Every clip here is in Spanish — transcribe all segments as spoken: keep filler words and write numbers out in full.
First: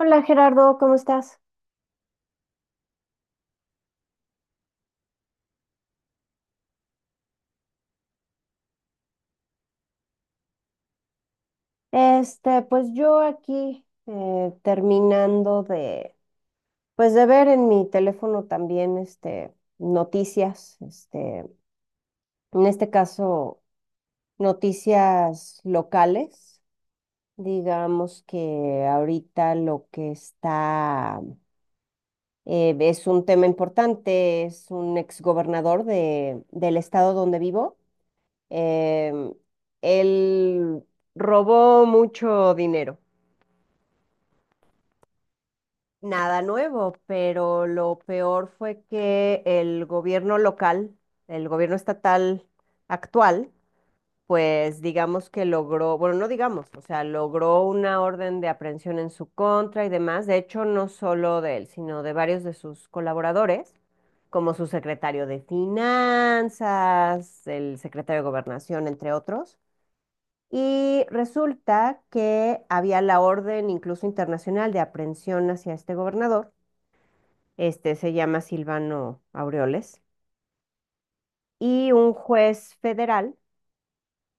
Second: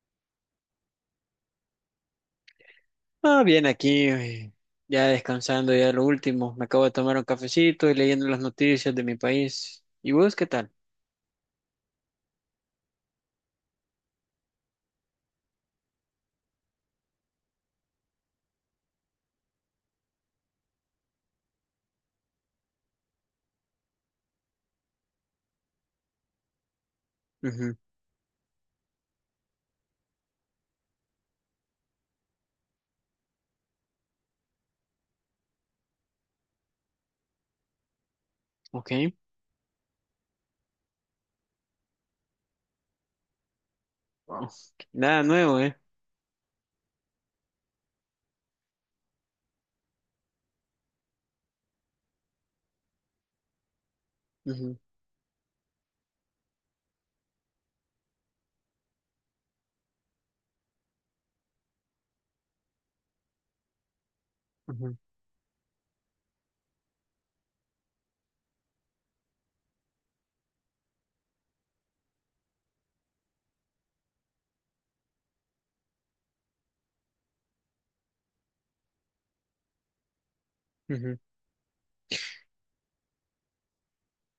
Hola Gerardo, ¿cómo estás? Ah, bien, aquí eh, ya descansando, ya lo último. Me acabo de tomar un cafecito y leyendo las noticias de mi país. ¿Y vos qué tal? Este, pues yo aquí eh, terminando de, pues de ver en mi teléfono también, este, noticias, este, en este caso, noticias locales. Ujú. Digamos que ahorita lo que está eh, es un tema importante, es un exgobernador de, del estado donde vivo. Ok. Em, él robó mucho dinero. Oh. Nada nuevo, ¿eh? Nada nuevo, pero lo peor fue que el gobierno local, el gobierno estatal actual, Ujú, pues digamos que logró, bueno, no digamos, o sea, logró una orden de aprehensión en su contra y demás, de hecho, no solo de él, sino de varios de sus colaboradores, como su ujú, secretario de Finanzas, el secretario de Gobernación, entre otros. Y resulta que había la orden incluso internacional de aprehensión hacia este gobernador. Este se llama Silvano Aureoles, ujú. y un juez federal,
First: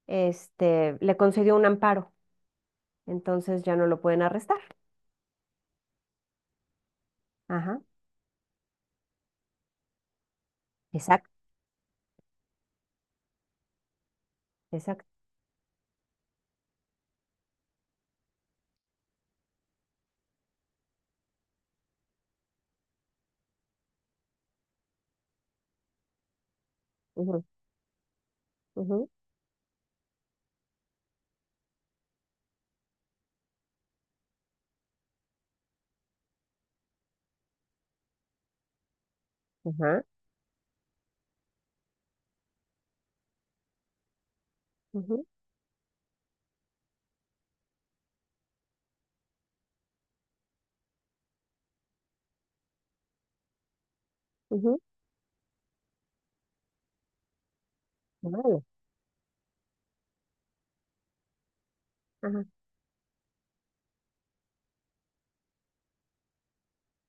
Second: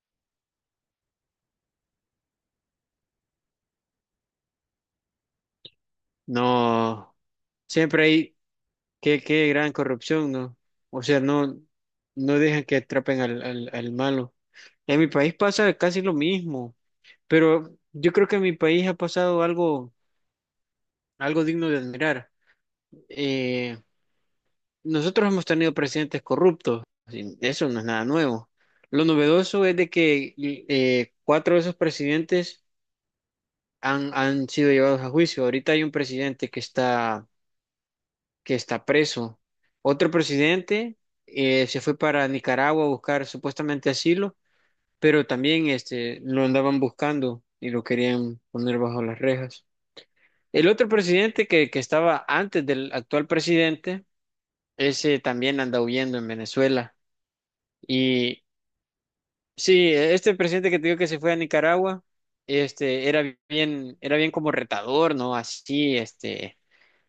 este, le concedió un amparo, entonces ya no lo pueden arrestar. No, Ajá, siempre hay qué, qué gran corrupción, ¿no? O sea, exacto, no, no dejan que atrapen al, al, al malo. En mi exacto. país pasa casi lo mismo, pero yo creo que en mi país ha pasado algo, algo digno de admirar. Eh, Nosotros hemos tenido presidentes corruptos, y Ujú, eso no es nada nuevo. Lo ujú, novedoso es de que eh, cuatro de esos presidentes han, han sido llevados a juicio. Ahorita hay un presidente que está, que está preso. ajá, Otro presidente eh, se fue para Nicaragua a buscar supuestamente asilo, ujú, pero también este, lo andaban buscando y lo querían poner bajo las rejas. El otro presidente que, que estaba antes del actual presidente, ujú, ese también anda huyendo en Venezuela. Y órale, Sí, este presidente que te digo que se fue a Nicaragua, ajá, este, era bien, era bien como retador, ¿no? Así, este,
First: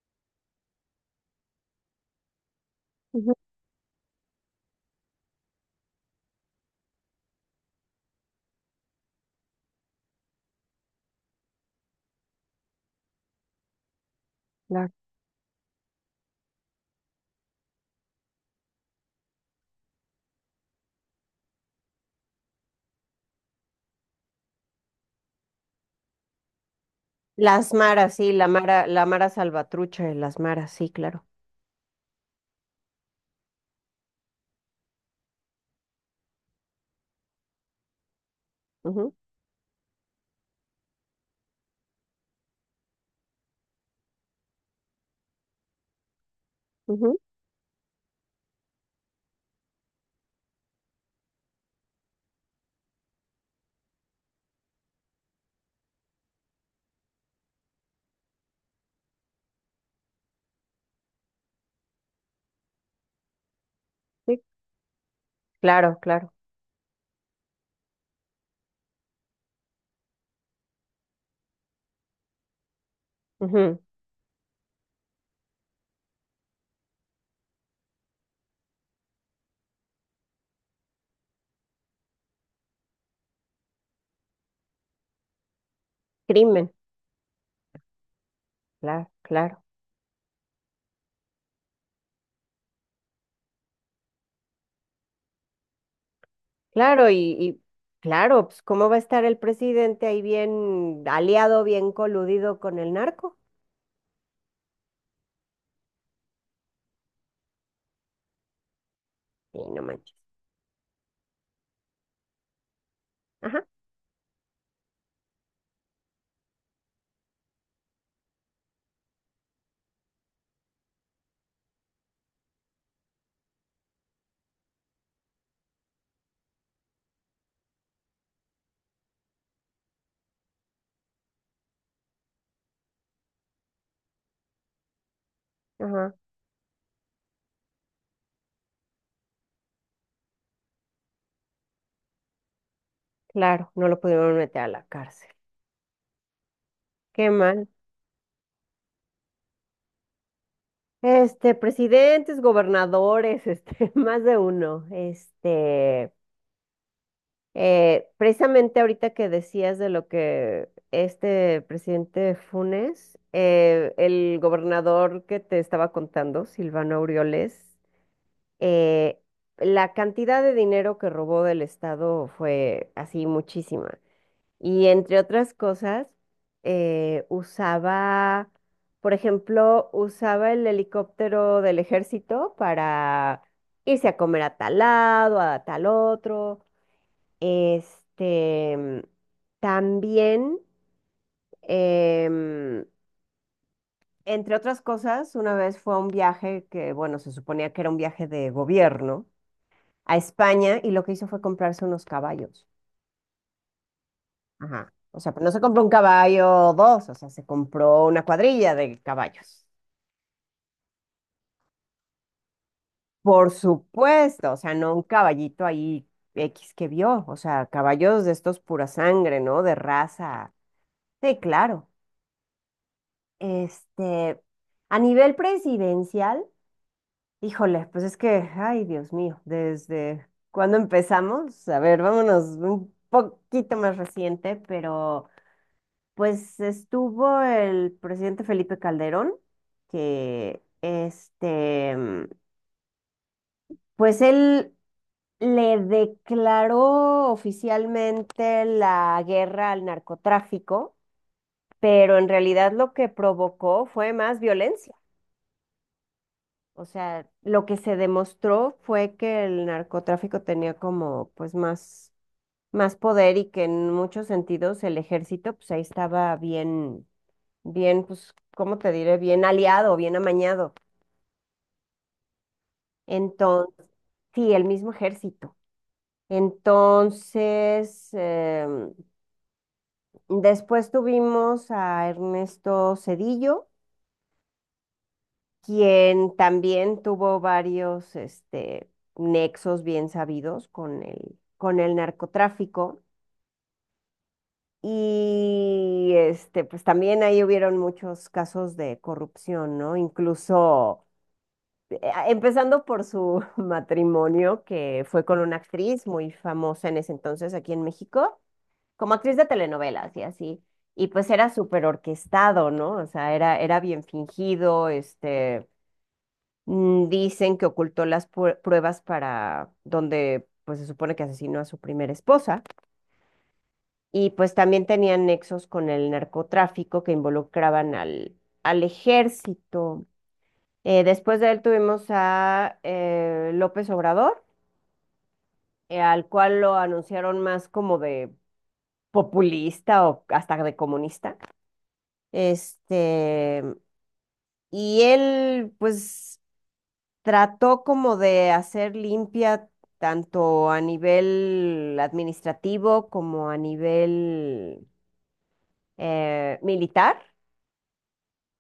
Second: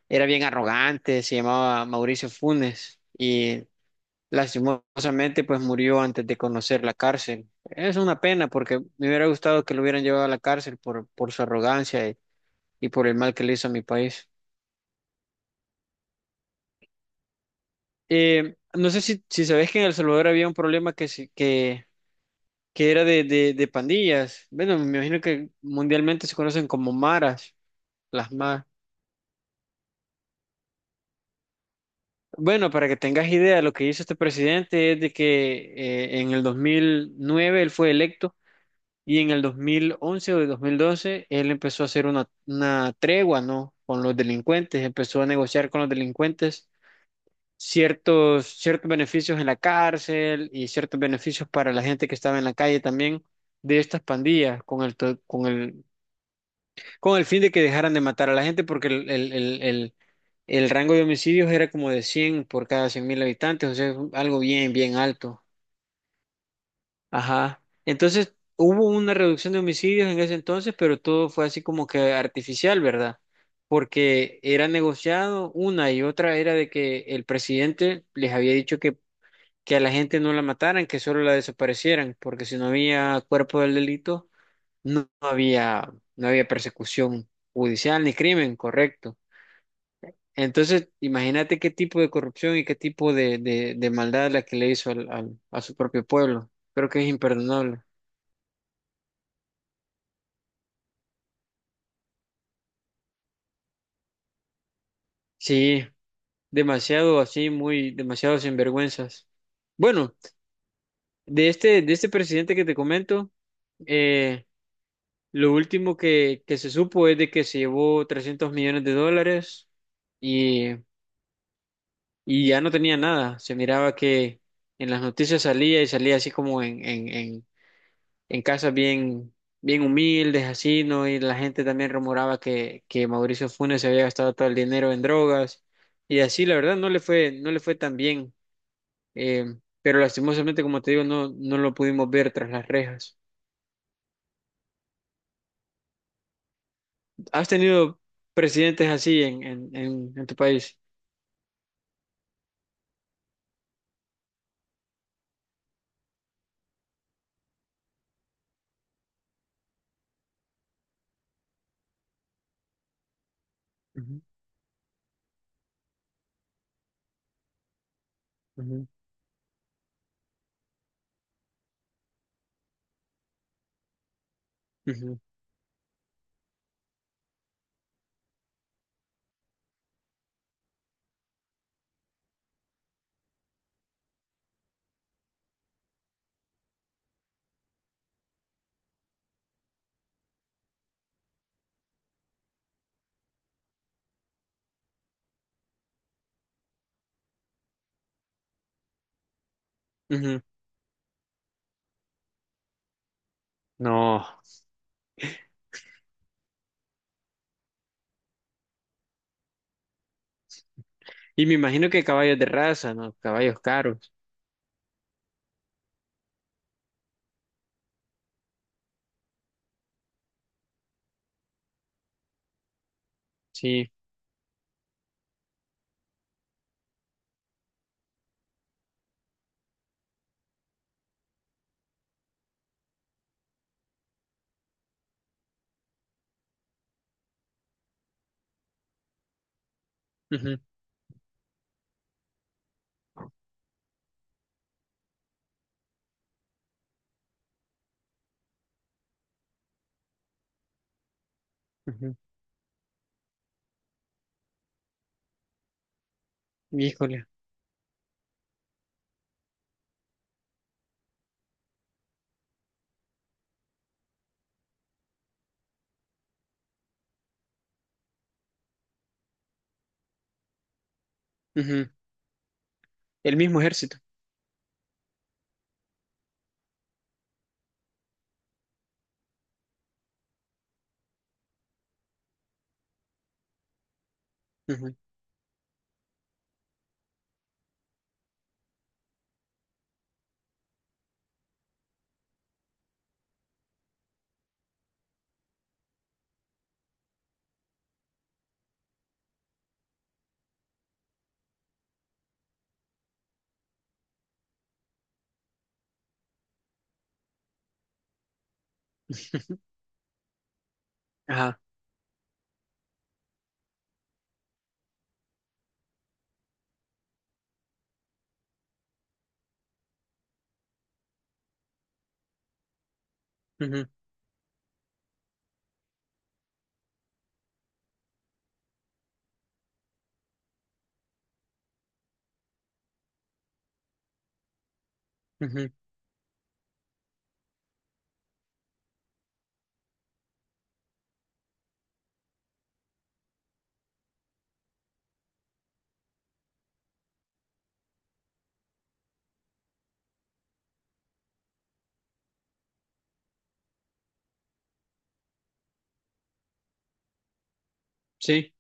era bien arrogante, se llamaba Mauricio Funes ujú, y lastimosamente pues murió antes de conocer la cárcel. Es una pena porque me hubiera gustado que lo hubieran llevado a la cárcel por, por su arrogancia y, y por el mal que le hizo a mi país. claro. Eh, no sé si, si sabes que en El Salvador había un problema que, se- que, que era de, de, de pandillas. Bueno, me imagino que mundialmente se conocen como maras. Las maras, Las sí, la más. mara, la mara salvatrucha de las maras, sí, claro. Bueno, para que tengas idea, lo que hizo este presidente es de que eh, en el dos mil nueve él fue electo y en el dos mil once o el dos mil doce él empezó a hacer una, una tregua, ¿no? Con los delincuentes, empezó a negociar con los delincuentes Ujú, ujú, ciertos, ciertos beneficios en la cárcel y ciertos beneficios para la gente que estaba en la calle también de estas pandillas con el, to- con el, con el fin de que dejaran de matar a la gente porque el, el, el, El rango de homicidios era como de cien por cada cien mil habitantes, o sea, es algo sí, bien, bien alto. claro, claro. Ajá. Entonces, hubo una reducción de homicidios en ese entonces, pero todo fue así como que artificial, ¿verdad? Ujú, Porque era negociado una y otra era de que el presidente les había dicho que, que a la gente no la mataran, que solo la desaparecieran, porque si no había cuerpo del delito, no no había, no había, crimen, persecución judicial ni crimen, claro, correcto. claro. Entonces, imagínate qué tipo de corrupción y qué tipo de, de, de maldad la que le hizo al, al- a su propio pueblo. Creo que es Claro, y, y imperdonable. claro, pues ¿cómo va a estar el presidente ahí bien aliado, bien coludido con el narco? Sí, demasiado así, muy, demasiado sinvergüenzas. Sí, no manches. Bueno, de este, de este presidente que te comento, Ajá, eh, lo último que, que se supo es de que se llevó trescientos millones de dólares y, y ya no tenía nada. Se miraba que en las noticias salía y salía así como en, en, en casas bien, bien humildes, así, ¿no? Y la gente también rumoraba que, que Mauricio Funes se había gastado todo el dinero en drogas ajá, y así, la verdad, no le fue, no le fue tan bien. Eh, pero lastimosamente, como te digo, no, no lo pudimos ver tras las rejas. claro, no lo pudieron meter a la cárcel. Qué ¿Has mal. tenido presidentes así en, en, en, en tu país? Este, presidentes, gobernadores, este, más de uno. Este, eh, precisamente ahorita que decías de lo que este presidente Funes, eh, Ujú, el gobernador que te estaba contando, Silvano Aureoles, ujú, eh, la cantidad de dinero que robó del Estado fue así muchísima. Y entre ujú, otras cosas, eh, usaba, por ejemplo, usaba el helicóptero del ejército para irse a comer a tal lado, a tal otro. Este, mm, también, em, entre otras cosas, una vez fue a un viaje que, bueno, se suponía que era un viaje de gobierno a ujú. España y lo que hizo fue comprarse unos caballos. No. Ajá. O sea, pero no se compró un caballo o dos, o sea, se compró una cuadrilla de caballos. Y me imagino que caballos de raza, ¿no? Por Caballos caros, supuesto, o sea, no un caballito ahí equis que vio, o sea, caballos de estos pura sangre, ¿no? De raza. Sí, claro. sí. Este, a nivel presidencial, híjole, pues es que, ay, Dios mío, desde cuándo empezamos, a ver, vámonos un poquito más reciente, pero pues estuvo el presidente Felipe Calderón, Ujú, que este, mm, pues él le declaró oficialmente la guerra al narcotráfico, ujú. pero en realidad lo que provocó fue más violencia. O Híjole. sea, lo que se demostró fue que el narcotráfico tenía como pues más, más poder y que en muchos sentidos el ejército pues ahí estaba bien bien, pues, ¿cómo te diré? Bien aliado, bien amañado. Ujú. El mismo Entonces, ejército. sí, el mismo ejército. Entonces, em, después tuvimos a Ernesto Cedillo, Ujú. quien también tuvo varios, este, nexos bien sabidos con el, con el narcotráfico. Y este, pues también ahí hubieron muchos casos de corrupción, ¿no? Incluso eh, empezando por su matrimonio, que fue con una actriz muy famosa en ese entonces aquí en México, como actriz de telenovelas y así. Y pues era Ajá. súper orquestado, ¿no? O sea, era, era bien fingido, este, mm, dicen que ocultó las pue- pruebas para donde, pues se supone que asesinó a su primera esposa. Ujú, Y pues también tenían nexos con el narcotráfico que involucraban al, al ejército. Eh, después de él tuvimos a eh, López Obrador ujú. eh, al cual lo anunciaron más como de populista o hasta de comunista. Este, y él, pues, trató como de hacer limpia tanto a nivel administrativo como a nivel eh, militar. Sí,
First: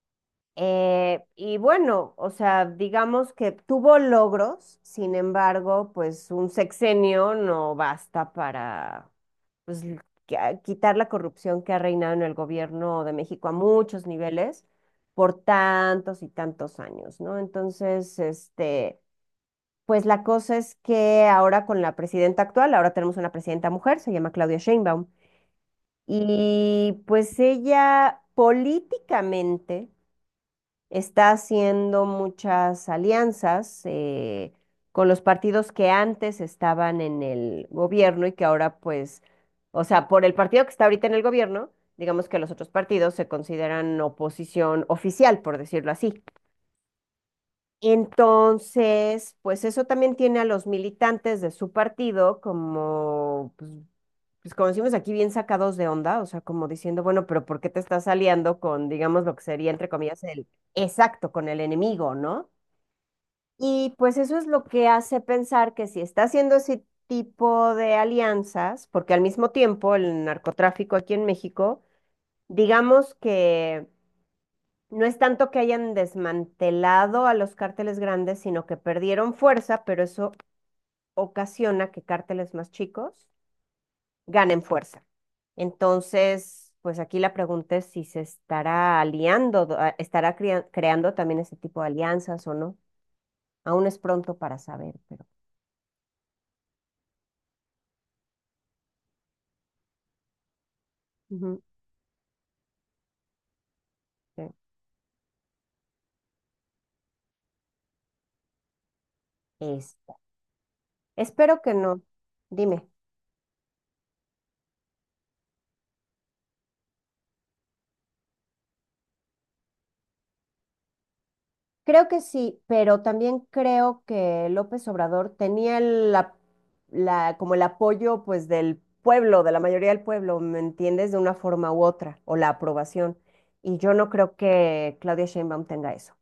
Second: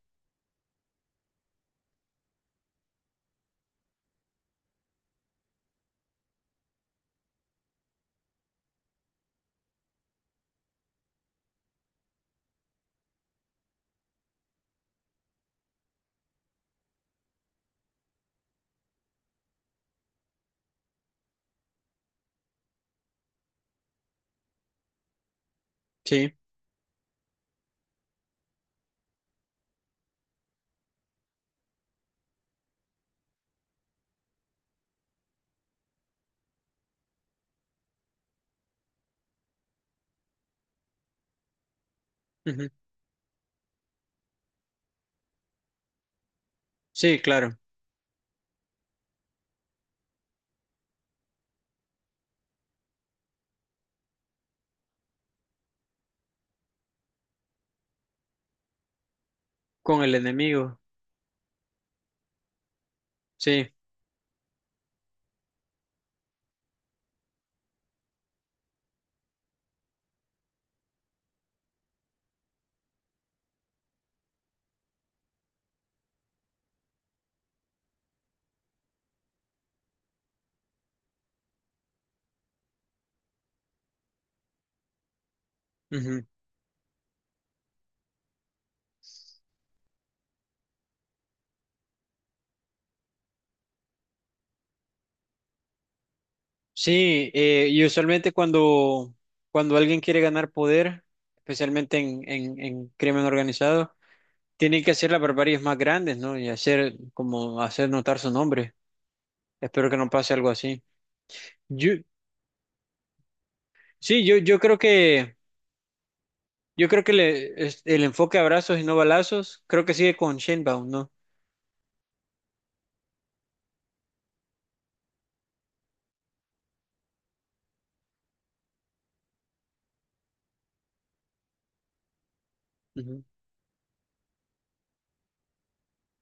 Eh, y bueno, o sea, digamos que tuvo logros, sin embargo, pues un sexenio no basta para pues, l- que- a- quitar la corrupción que ha reinado en el gobierno de México a muchos niveles por tantos y tantos años, ¿no? Entonces, este, pues la cosa es que ahora con la presidenta actual, ahora tenemos una presidenta mujer, se llama Claudia Sheinbaum, sí, y pues ella políticamente está haciendo muchas alianzas eh, con los partidos que antes estaban en el gobierno y que ahora pues, o sea, por el partido que está ahorita en el gobierno, digamos que los otros ujú. partidos se consideran oposición oficial, por decirlo así. Sí, claro, Entonces, pues eso también tiene a los militantes de su partido como, pues, pues como decimos aquí, bien sacados de onda, o sea, como diciendo, bueno, pero ¿por qué te estás aliando con, digamos, lo que sería, entre con el comillas, el. enemigo, Exacto, con el enemigo, ¿no? sí, Y pues eso es lo que hace pensar que si está haciendo ese tipo de alianzas, porque al mismo tiempo el narcotráfico aquí en México, digamos que no es tanto que hayan desmantelado a los cárteles grandes, sino que perdieron fuerza, pero eso ocasiona que cárteles más chicos ganen fuerza. ujú. Entonces, pues aquí la pregunta es si se estará aliando, a- estará crea- creando también ese tipo de alianzas o no. Aún es pronto para saber, pero. Sí, eh, y usualmente cuando, cuando alguien quiere ganar poder, Ujú, especialmente en, en, en crimen organizado, sí. tiene que hacer las barbaries más grandes, ¿no? Y hacer, como hacer notar su nombre. Espero que no Este, pase algo así. espero que Yo, no. Dime. sí, yo, yo creo que, yo creo que le- es- el enfoque abrazos y no balazos, creo que sigue con Shenbaum, ¿no? Creo que sí, pero también creo que López Obrador tenía el ap- la, como el apoyo pues del pueblo, de la mayoría del pueblo, ¿me entiendes? De una forma u otra, o la aprobación. Ujú, Y yo no creo que Claudia Sheinbaum tenga eso.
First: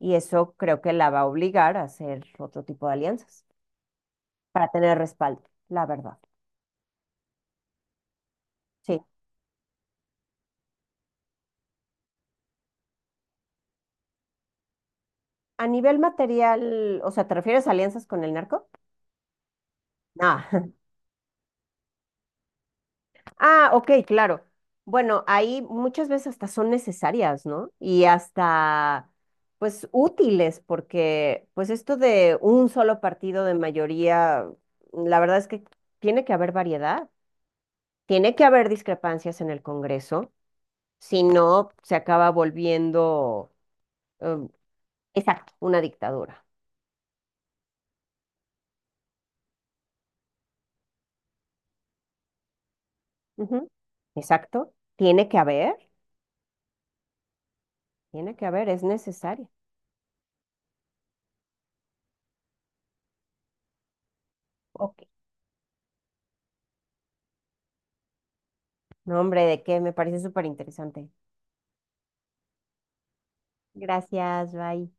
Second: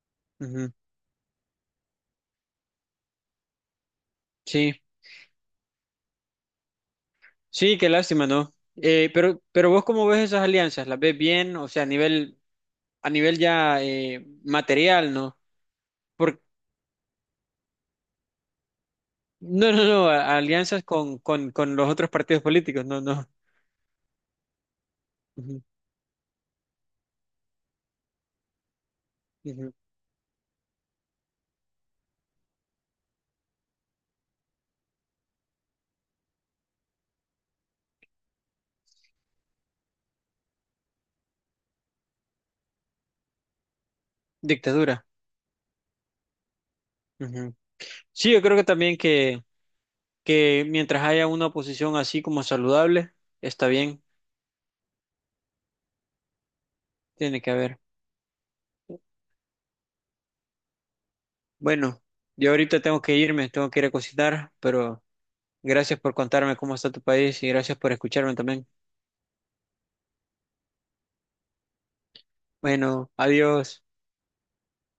Y eso ujú. creo que la va a obligar a hacer otro tipo de alianzas para Sí. tener respaldo, la verdad. Sí, qué lástima, ¿no? Sí. Eh, pero, pero vos cómo ves esas alianzas, ¿las ves bien? O sea, a nivel, a nivel ya eh, material, ¿no? A nivel Por, material, o sea, ¿te refieres a alianzas con el narco? no, no, no, a- No. alianzas con, con, con los otros partidos políticos, no, no. Ah, ok, claro. Bueno, ahí Ujú, muchas veces hasta son necesarias, ¿no? Y hasta, ujú. pues, útiles, porque, pues, esto de un solo partido de mayoría, la verdad es que tiene que haber variedad, tiene que haber discrepancias en el Congreso, si no, se acaba volviendo, em, Dictadura. exacto, una dictadura. Ujú. Sí, yo creo que también que, que mientras haya una oposición así como saludable, está Ujú. bien, Exacto, tiene que haber, tiene que haber. tiene que haber, es necesario. Bueno, yo ahorita tengo que irme, tengo que ir a cocinar, Ok. pero gracias por contarme cómo está tu país y gracias por escucharme también. No, hombre, ¿de qué? Me parece súper interesante. Bueno, adiós. Gracias, bye.